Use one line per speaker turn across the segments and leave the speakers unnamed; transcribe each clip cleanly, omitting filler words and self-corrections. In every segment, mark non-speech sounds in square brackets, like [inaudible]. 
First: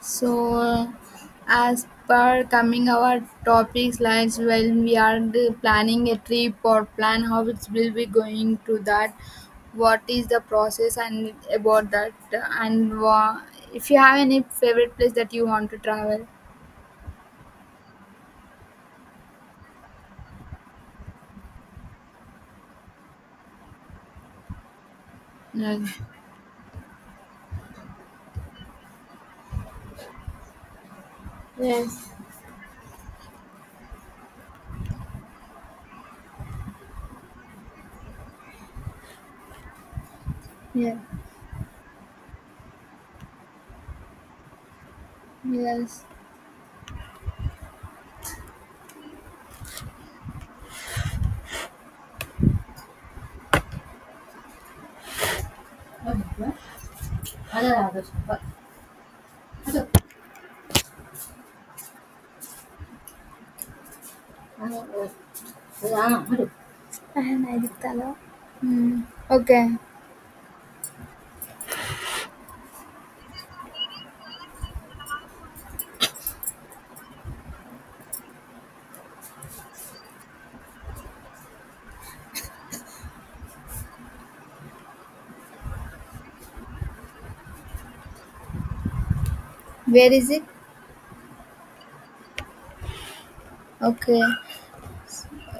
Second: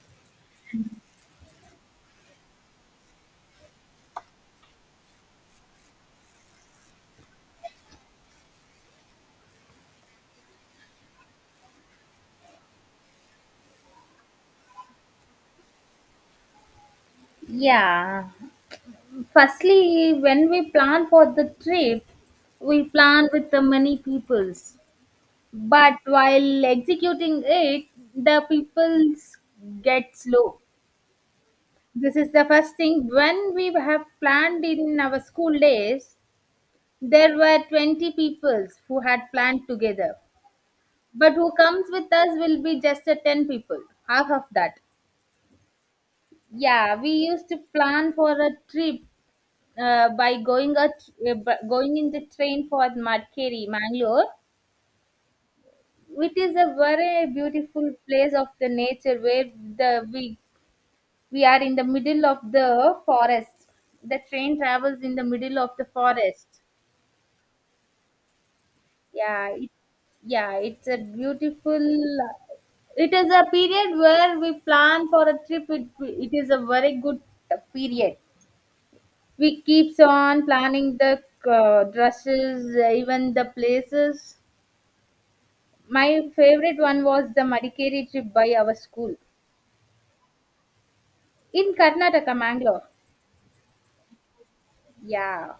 So, as per coming our topics lines when we are planning a trip or plan how it will be going to that, what is the process and about that, and wha- if you have any favorite place that you want to travel.
Yeah. Firstly, when we plan for the trip, we plan with the many peoples. But
Yes.
while executing it, the peoples get slow.
Yes.
This is the first thing. When we have planned in our school days, there were 20 peoples who had planned together.
Yeah.
But who comes with us will be just a 10 people, half of that.
Yes.
Yeah, we used to plan for a trip by going a going in the train for Madikeri, Mangalore, which is
And
a very beautiful place of the nature where the we are in the middle of the forest. The train travels in the middle of the forest.
I did that. Hmm.
Yeah, it,
Okay.
yeah, it's a beautiful. It is a period where we plan for a trip. It is a very good period. We keeps on planning the dresses, even the places. My favorite one was the Madikeri trip by our school
Where is it?
in Karnataka, Mangalore.
Okay.
Yeah,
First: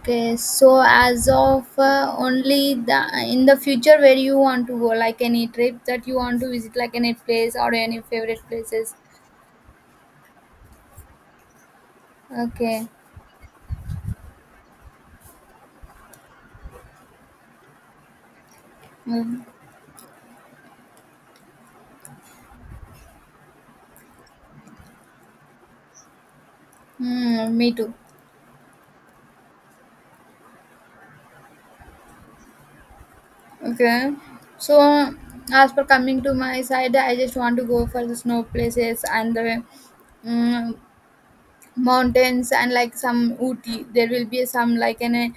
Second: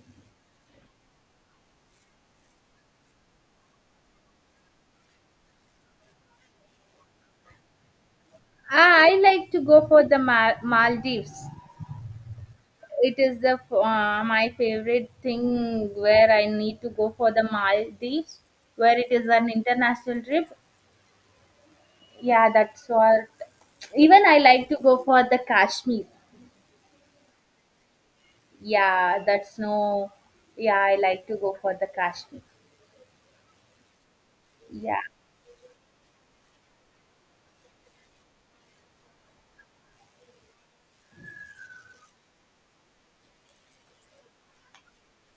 Okay, so as of only the in the future where you want to go, like any trip that you want to visit, like any place or any favorite places.
Ah, I like to go for the Maldives.
Okay.
It is the my favorite thing where I need to go for the Maldives, where it is
Mm.
an international trip. Yeah, that's what. Even I like to go for the Kashmir.
Mm, me too.
Yeah, that's no. Yeah, I like to go for the Kashmir.
Okay. So
Yeah,
as per coming to my side, I just want to go for the snow places and the mm mountains and like some Ooty. There will be some like an a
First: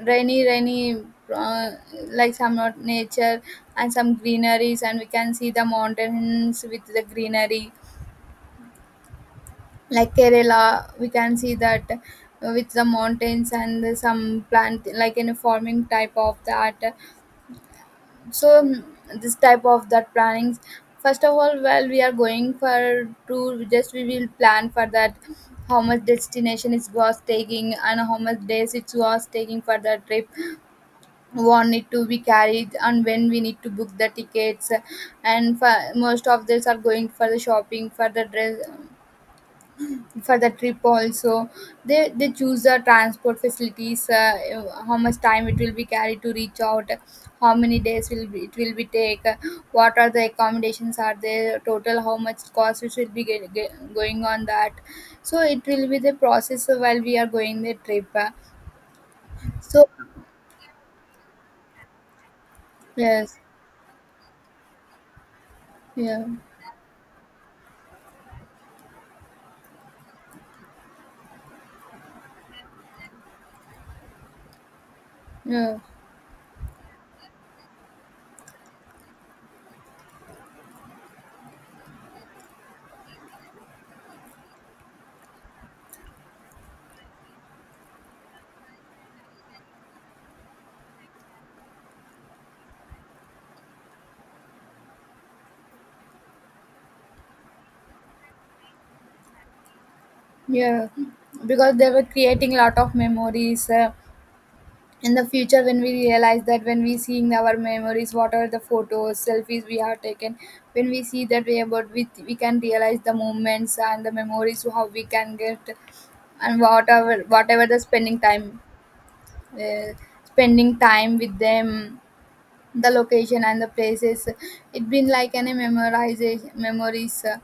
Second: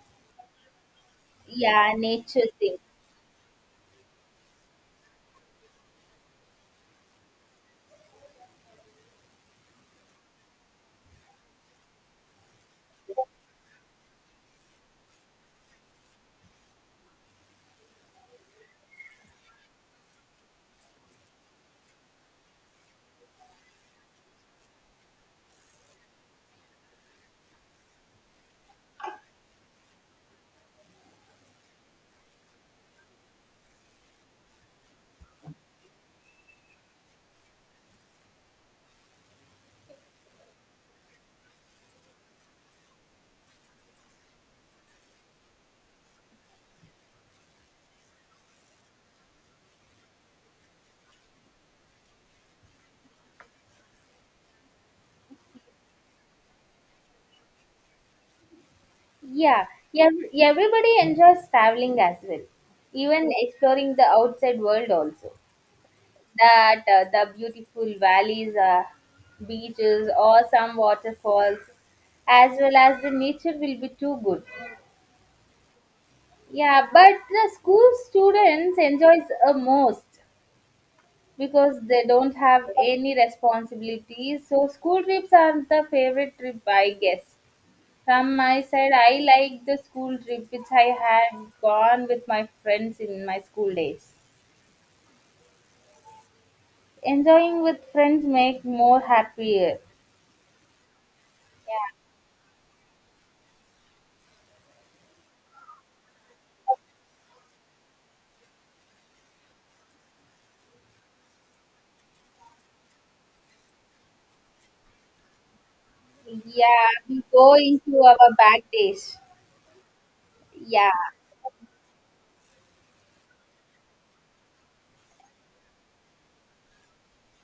rainy, uh,
yeah,
like
nature
some not
thing.
nature and some greeneries, and we can see the mountains with the greenery. Like Kerala, we can see that with the mountains and some plant like in a farming type of that. So this type of that plannings, first of all, while we are going for tour, we just we will plan for that how much destination it was taking and how much days it was taking for the trip, what need to be carried and when we need to book the tickets. And for, most of this are going for the shopping for the dress for the trip also, they choose the transport facilities, how much time it will be carried to reach out, how many days will be, it will be take, what are the accommodations are there, total how much cost it will be going on that. So it will be the process while we are going the trip.
Yeah,
So
yeah, everybody enjoys traveling as well, even
yes.
exploring the outside world also.
Yeah.
That the beautiful valleys, beaches, or some waterfalls, as well as the nature will be too good.
Yeah.
Yeah, but the school students enjoys most because they don't have any responsibilities. So school trips are the favorite trip, I guess. From my side, I like the school trip which I had gone with my friends in my school days. Enjoying with friends make more happier.
Yeah. Because they were creating lot of memories in the future when we realize that, when we seeing our memories, what are the photos selfies we have taken. When we see that way about we can realize the moments and the memories how we can get, and
Yeah,
whatever
we go
whatever the
into our
spending time,
bad days.
uh, spending
Yeah.
time with them, the location and the places, it been like any memorization memories.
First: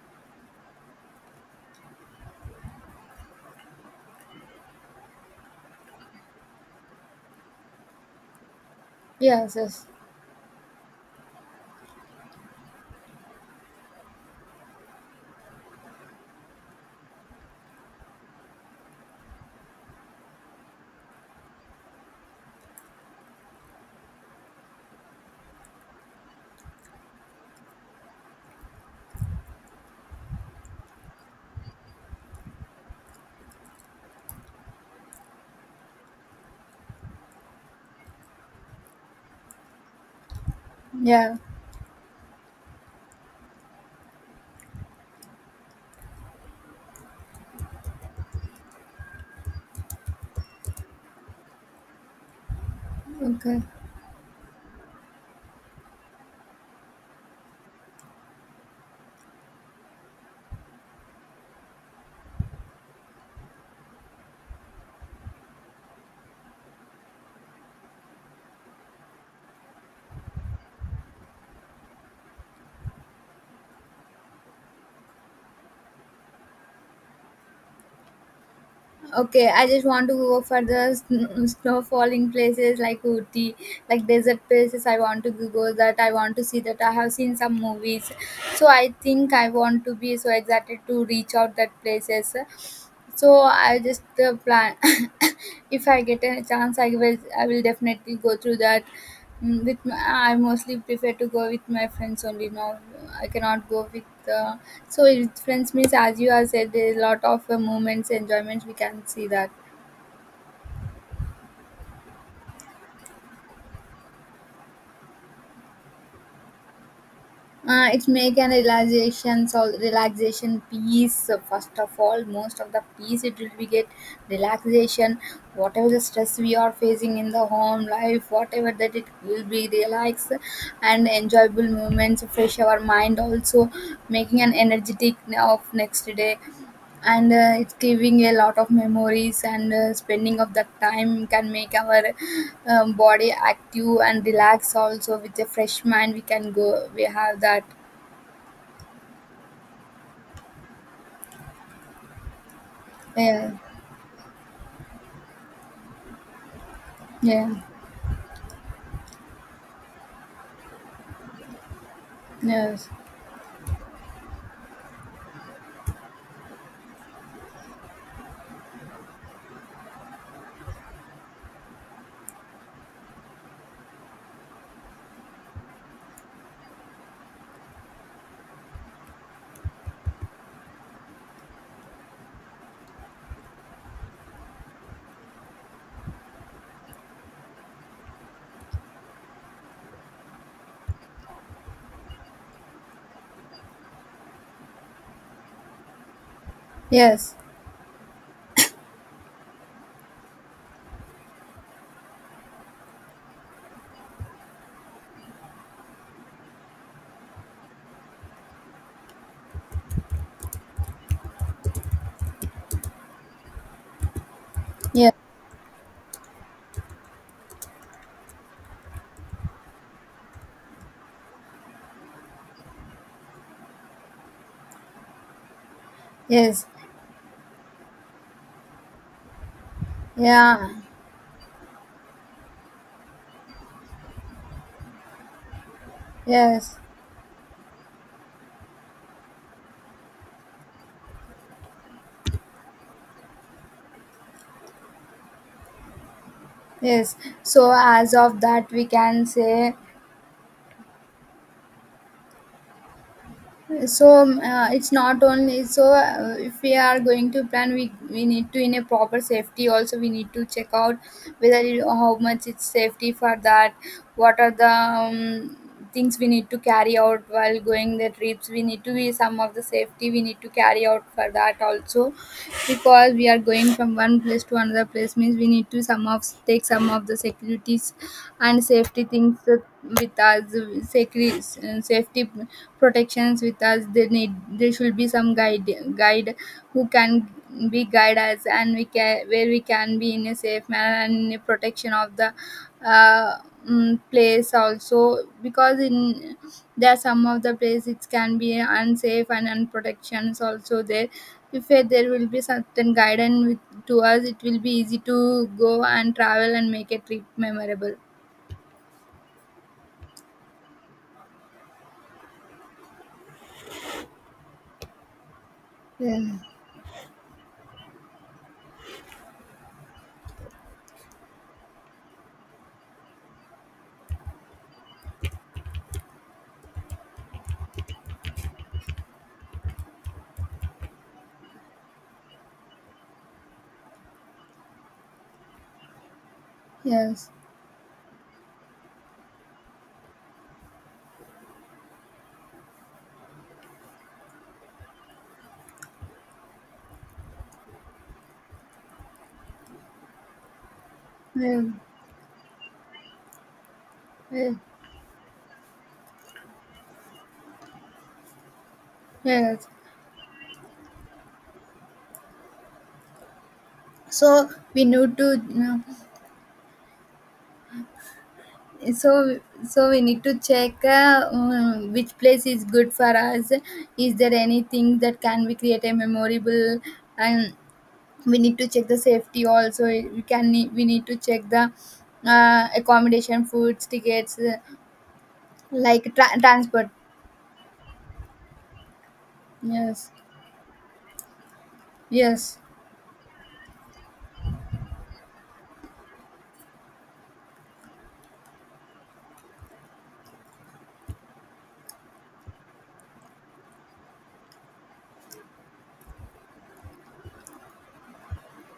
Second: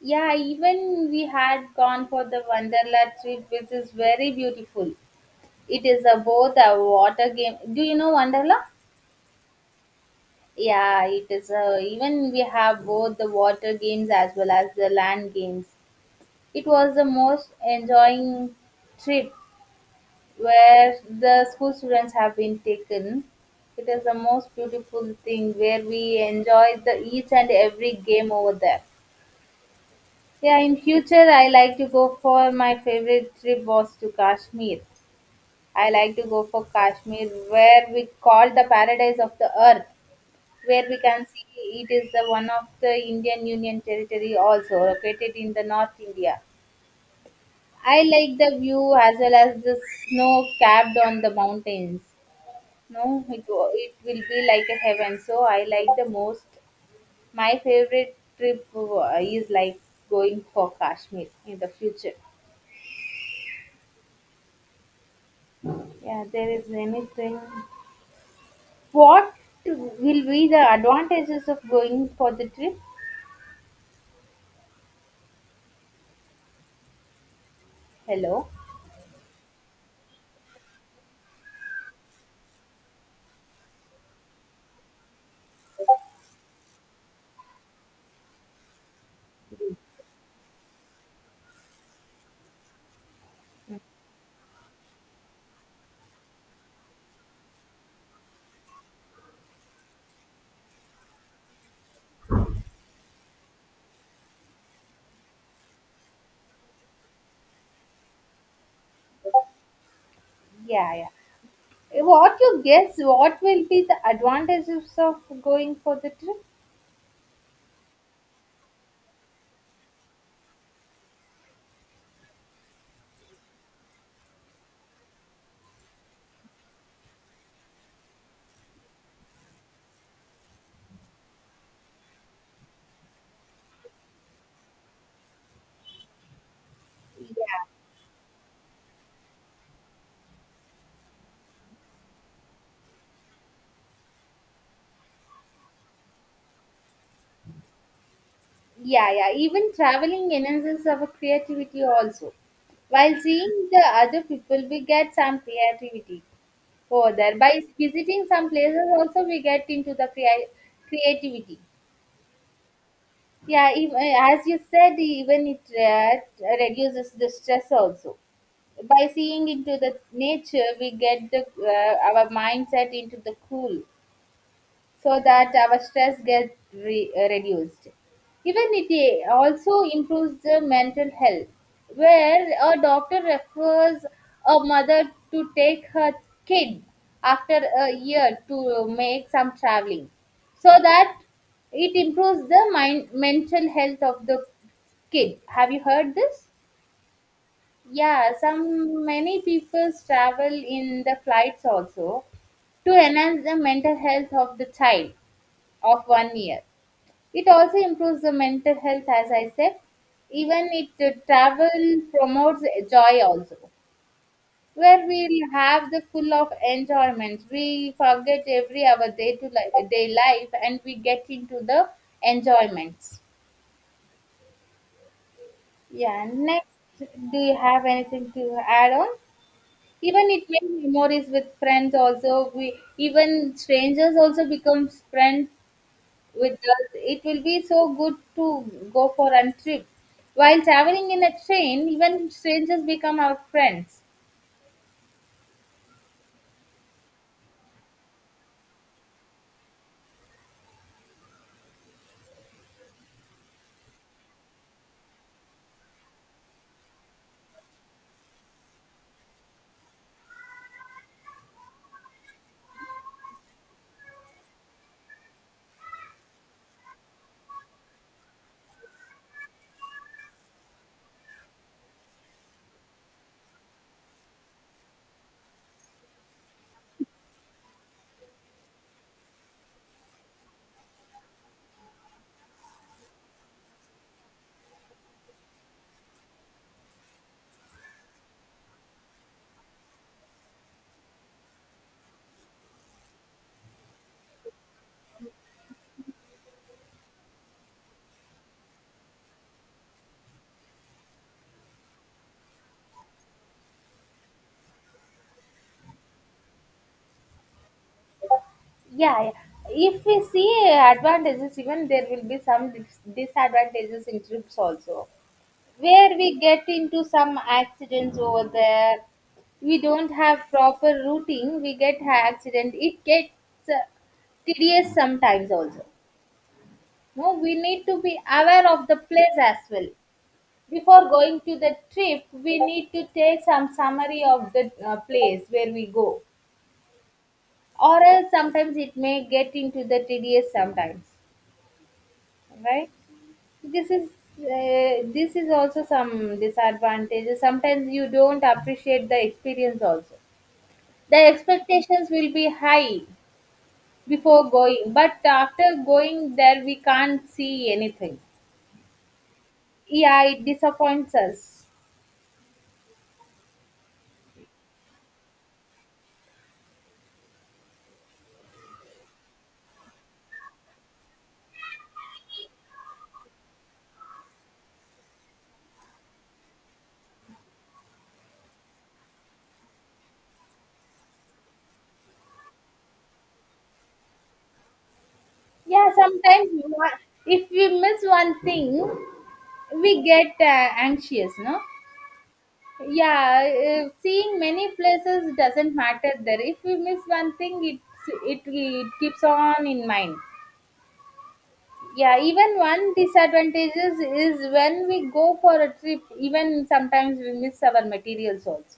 Yeah, even we had gone for the Wonderla trip, which is very beautiful. It is about a water game. Do you know Wonderla?
Yes. Yes.
Yeah, it is. Even we have both the water games as well as the land games. It was the most enjoying trip where the school students have been taken. It is the most beautiful thing where we enjoy the each and every game over there. Yeah, in future I like to go for my favorite trip was to Kashmir. I like to go for Kashmir where we call the paradise of the earth where we can
Yeah.
see it is the one of the Indian Union territory also located in the North India. I like the view as well as the snow capped on the mountains. No,
Okay.
it will be like a heaven. So I like the most. My favorite trip is like going for Kashmir in the future. Yeah, there is anything. What will be the advantages of going for the trip? Hello.
Okay, I just want to go for the snow falling places like Ooty, like desert places. I want to go that. I want to see that. I have seen some movies, so I think I want to be so excited to reach out that places. So I just plan [laughs] [coughs] if I get a chance, I will definitely go through that. Mm, with I mostly prefer to go with my friends only now. I cannot go with so with friends means, as you have said, there is a lot of moments enjoyments we can see that.
Yeah, yeah. Eh, what you guess? What will be the advantages of going for the trip?
It's make an relaxation, so relaxation peace. So first of all, most of the peace it will be get relaxation, whatever the stress we are facing in the home life, whatever that it will be relax, and enjoyable moments fresh our mind also, making an energetic of next day. And
Yeah.
it's giving a lot of memories, and spending of that time can make our body active and relax also, with a fresh mind we can go, we have that.
Yeah, yeah. Even traveling enhances our creativity also. While
Yeah.
seeing the other people, we get some creativity further.
Yeah.
By visiting some places, also we get into the creativity.
Yes.
Yeah, even, as you said, even it reduces the stress also. By seeing into the nature, we get the our mindset into the cool, so that our stress gets reduced. Even it also improves the mental health, where a doctor refers a mother to take her kid after a year to make some traveling, so that it improves the mind mental health of the kid. Have you heard this?
Yes.
Yeah, some many people travel in the flights also to enhance the mental health of the child of 1 year. It also improves the mental health, as I said. Even it travel promotes joy also, where
Yes.
we'll have the full of enjoyment. We forget every our day life, and we get into the enjoyments. Yeah.
Yes.
Next, do you have anything to add on? Even it makes
Yeah.
memories with friends also. We even strangers also becomes friends with
Yes.
us, it will be so good to go for a trip. While traveling in a train, even strangers become our friends.
Yes. So as of that, we can say. So it's not only so if we are going to plan, we need to in a proper safety. Also, we need to check out whether it, how much it's safety for that. What are the things we need to carry out while going the trips? We need to be some of the safety we need to carry out for that also, because we are going from one place to another place means we need to some of take some of the securities and safety things with us. Security, safety, protections with us, they need there should be some guide who can be guide us, and we can where we can be in a safe manner and in a protection of the uh, place also, because in there are some of the places it can be unsafe and unprotections also there. If there will be certain guidance with, to us, it will be easy to go and travel and make a trip memorable.
Yeah, yeah. If we see advantages, even there will be some disadvantages in trips also. Where
Yeah.
we get into some accidents over there, we don't have proper routing, we get accident. It gets uh, tedious sometimes also. No, we need to be aware of the place as well. Before going to the trip, we need to take some summary of the place where we go,
Yes.
or else sometimes it may get into the tedious sometimes, right? This is this is also some disadvantages. Sometimes you don't appreciate the experience also. The
Yeah.
expectations will be high before
Yeah.
going, but after going there, we can't see anything.
Yes.
Yeah, it disappoints us.
So we need to. So so we need to check which place is good for us. Is there anything that can we create a memorable, and we need to check the safety also, we can we need to check the accommodation, foods, tickets,
yeah
like
sometimes you
transport.
wa- if we miss one thing, we
Yes.
get anxious, no?
Yes.
Yeah. Seeing many places doesn't matter there. If we miss one it keeps on in mind. Yeah, even one disadvantages is when we go for a trip, even sometimes we miss our materials also.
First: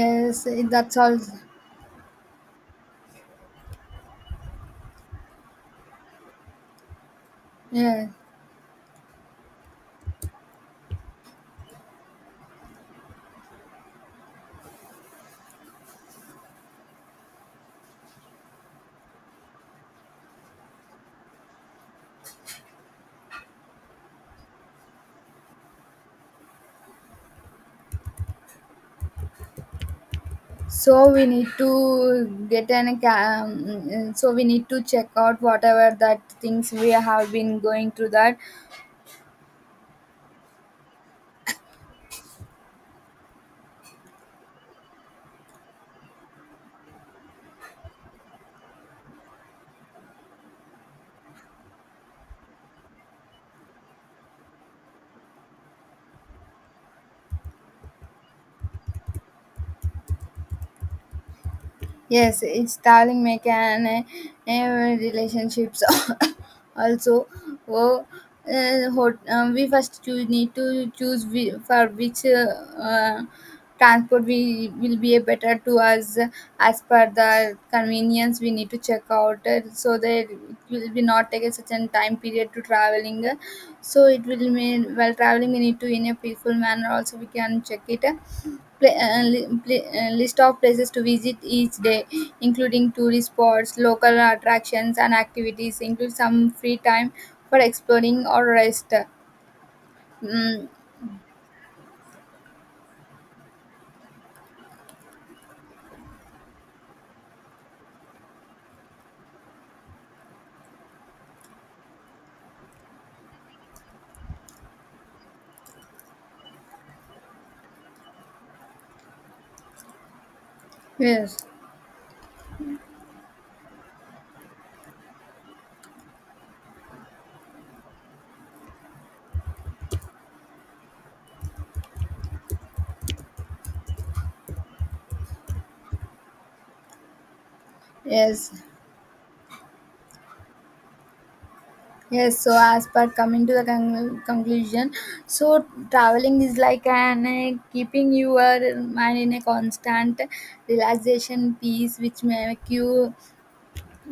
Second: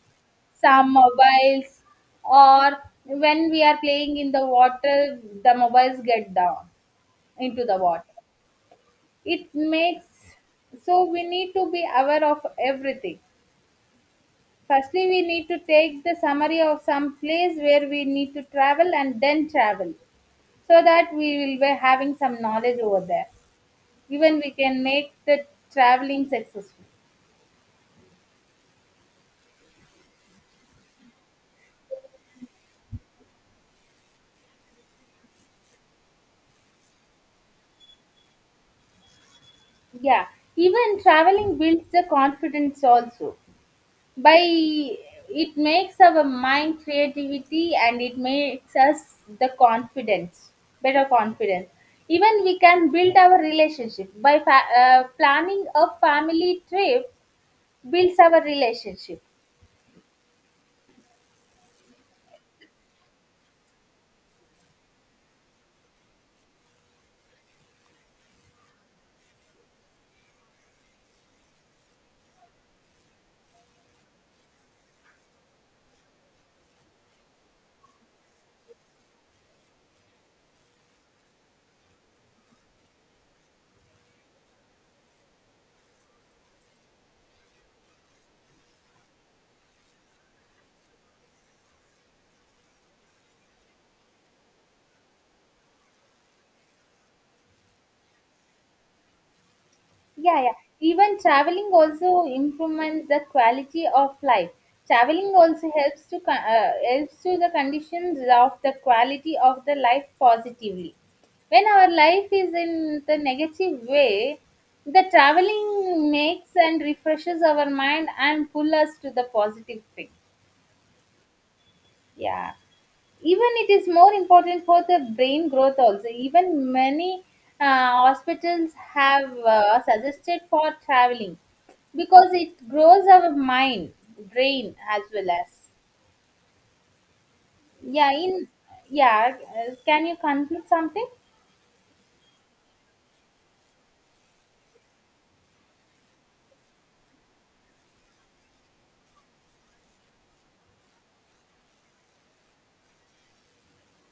Yes,
Some
that's all.
mobiles, or when we are playing in the water the mobiles get down into the
Yeah.
water. It makes. So we need to be aware of everything. Firstly, we need to take the summary of some place where we need to travel and then travel, so that we will be having some knowledge over there. Even we can make the traveling successful.
So we need to get so we need to check out whatever that things we have been going through that.
Yeah, even traveling builds the confidence also. By it makes our mind creativity and it makes us the confidence, better confidence. Even we can build our relationship by planning a family trip builds our relationship.
Yes, installing mechanic relationships [laughs] [coughs] also. Oh, hot, we first need to choose we, for which uh, transport we will be a better to us, as per the convenience we need to check out so that it will be not take a certain time period to traveling. So it will mean, while traveling we need to in a peaceful manner also, we can check it, list of places to visit each day, including tourist spots, local attractions, and activities. Include some free time for exploring or rest.
Yeah, yeah.
Mm.
Even traveling also improvements the quality of life. Traveling also helps to helps to the conditions of the quality of the life positively. When our life is in the negative way, the traveling makes and refreshes our mind and pull us to the positive thing.
Yes.
Yeah, even it is more important for the brain growth also. Even many hospitals have suggested for traveling, because it grows our mind, brain as well as. Yeah, in,
Yes.
yeah. Can you conclude something?
Yes. So, as per coming to the conclusion, so traveling is like an keeping your mind in a constant relaxation, peace, which make you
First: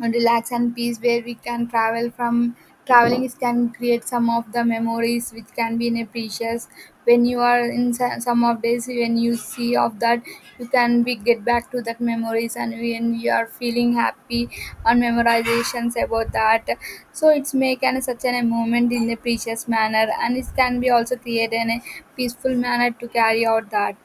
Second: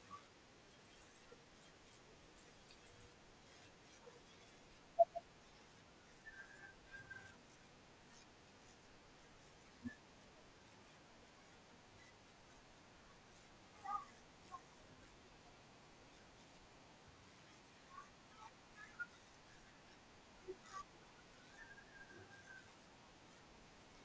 and relax and peace, where we can travel from traveling. It can create some of the memories which can be in a precious, when you are in some of days when you see of that, you can be get back to that memories, and when you are feeling happy on memorizations about that. So it's make an such an a moment in a precious manner, and it can be also created in a peaceful manner to carry out that.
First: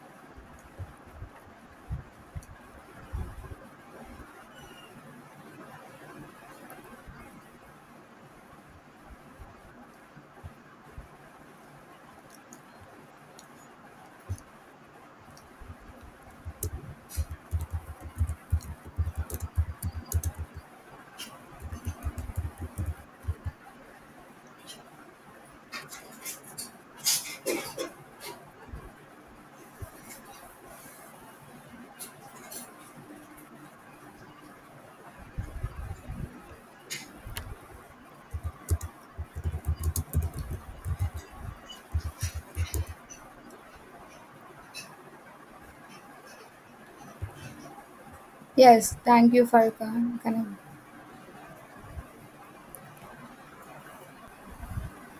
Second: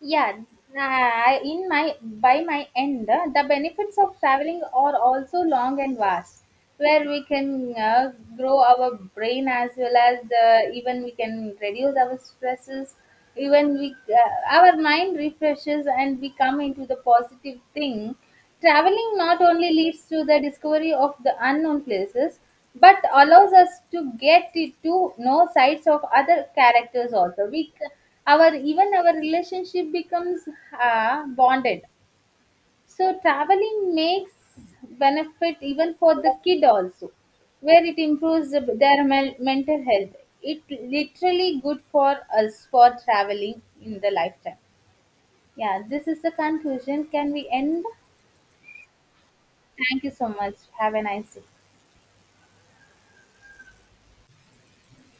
Yeah, in my by my end, the benefits of traveling are also long and vast, where we can grow our brain as well as the, even we can reduce our stresses. Even we our mind refreshes and we come into the positive thing. Traveling not only leads to the discovery of the unknown places, but allows us to get to know sides of other characters also. Our even our relationship becomes bonded. So traveling makes benefit even for the kid also, where it improves the- their mental health. It literally good for us for traveling in the lifetime. Yeah, this is the conclusion. Can we end?
Yes, thank you for
Thank you so much.
connecting.
Have a nice day.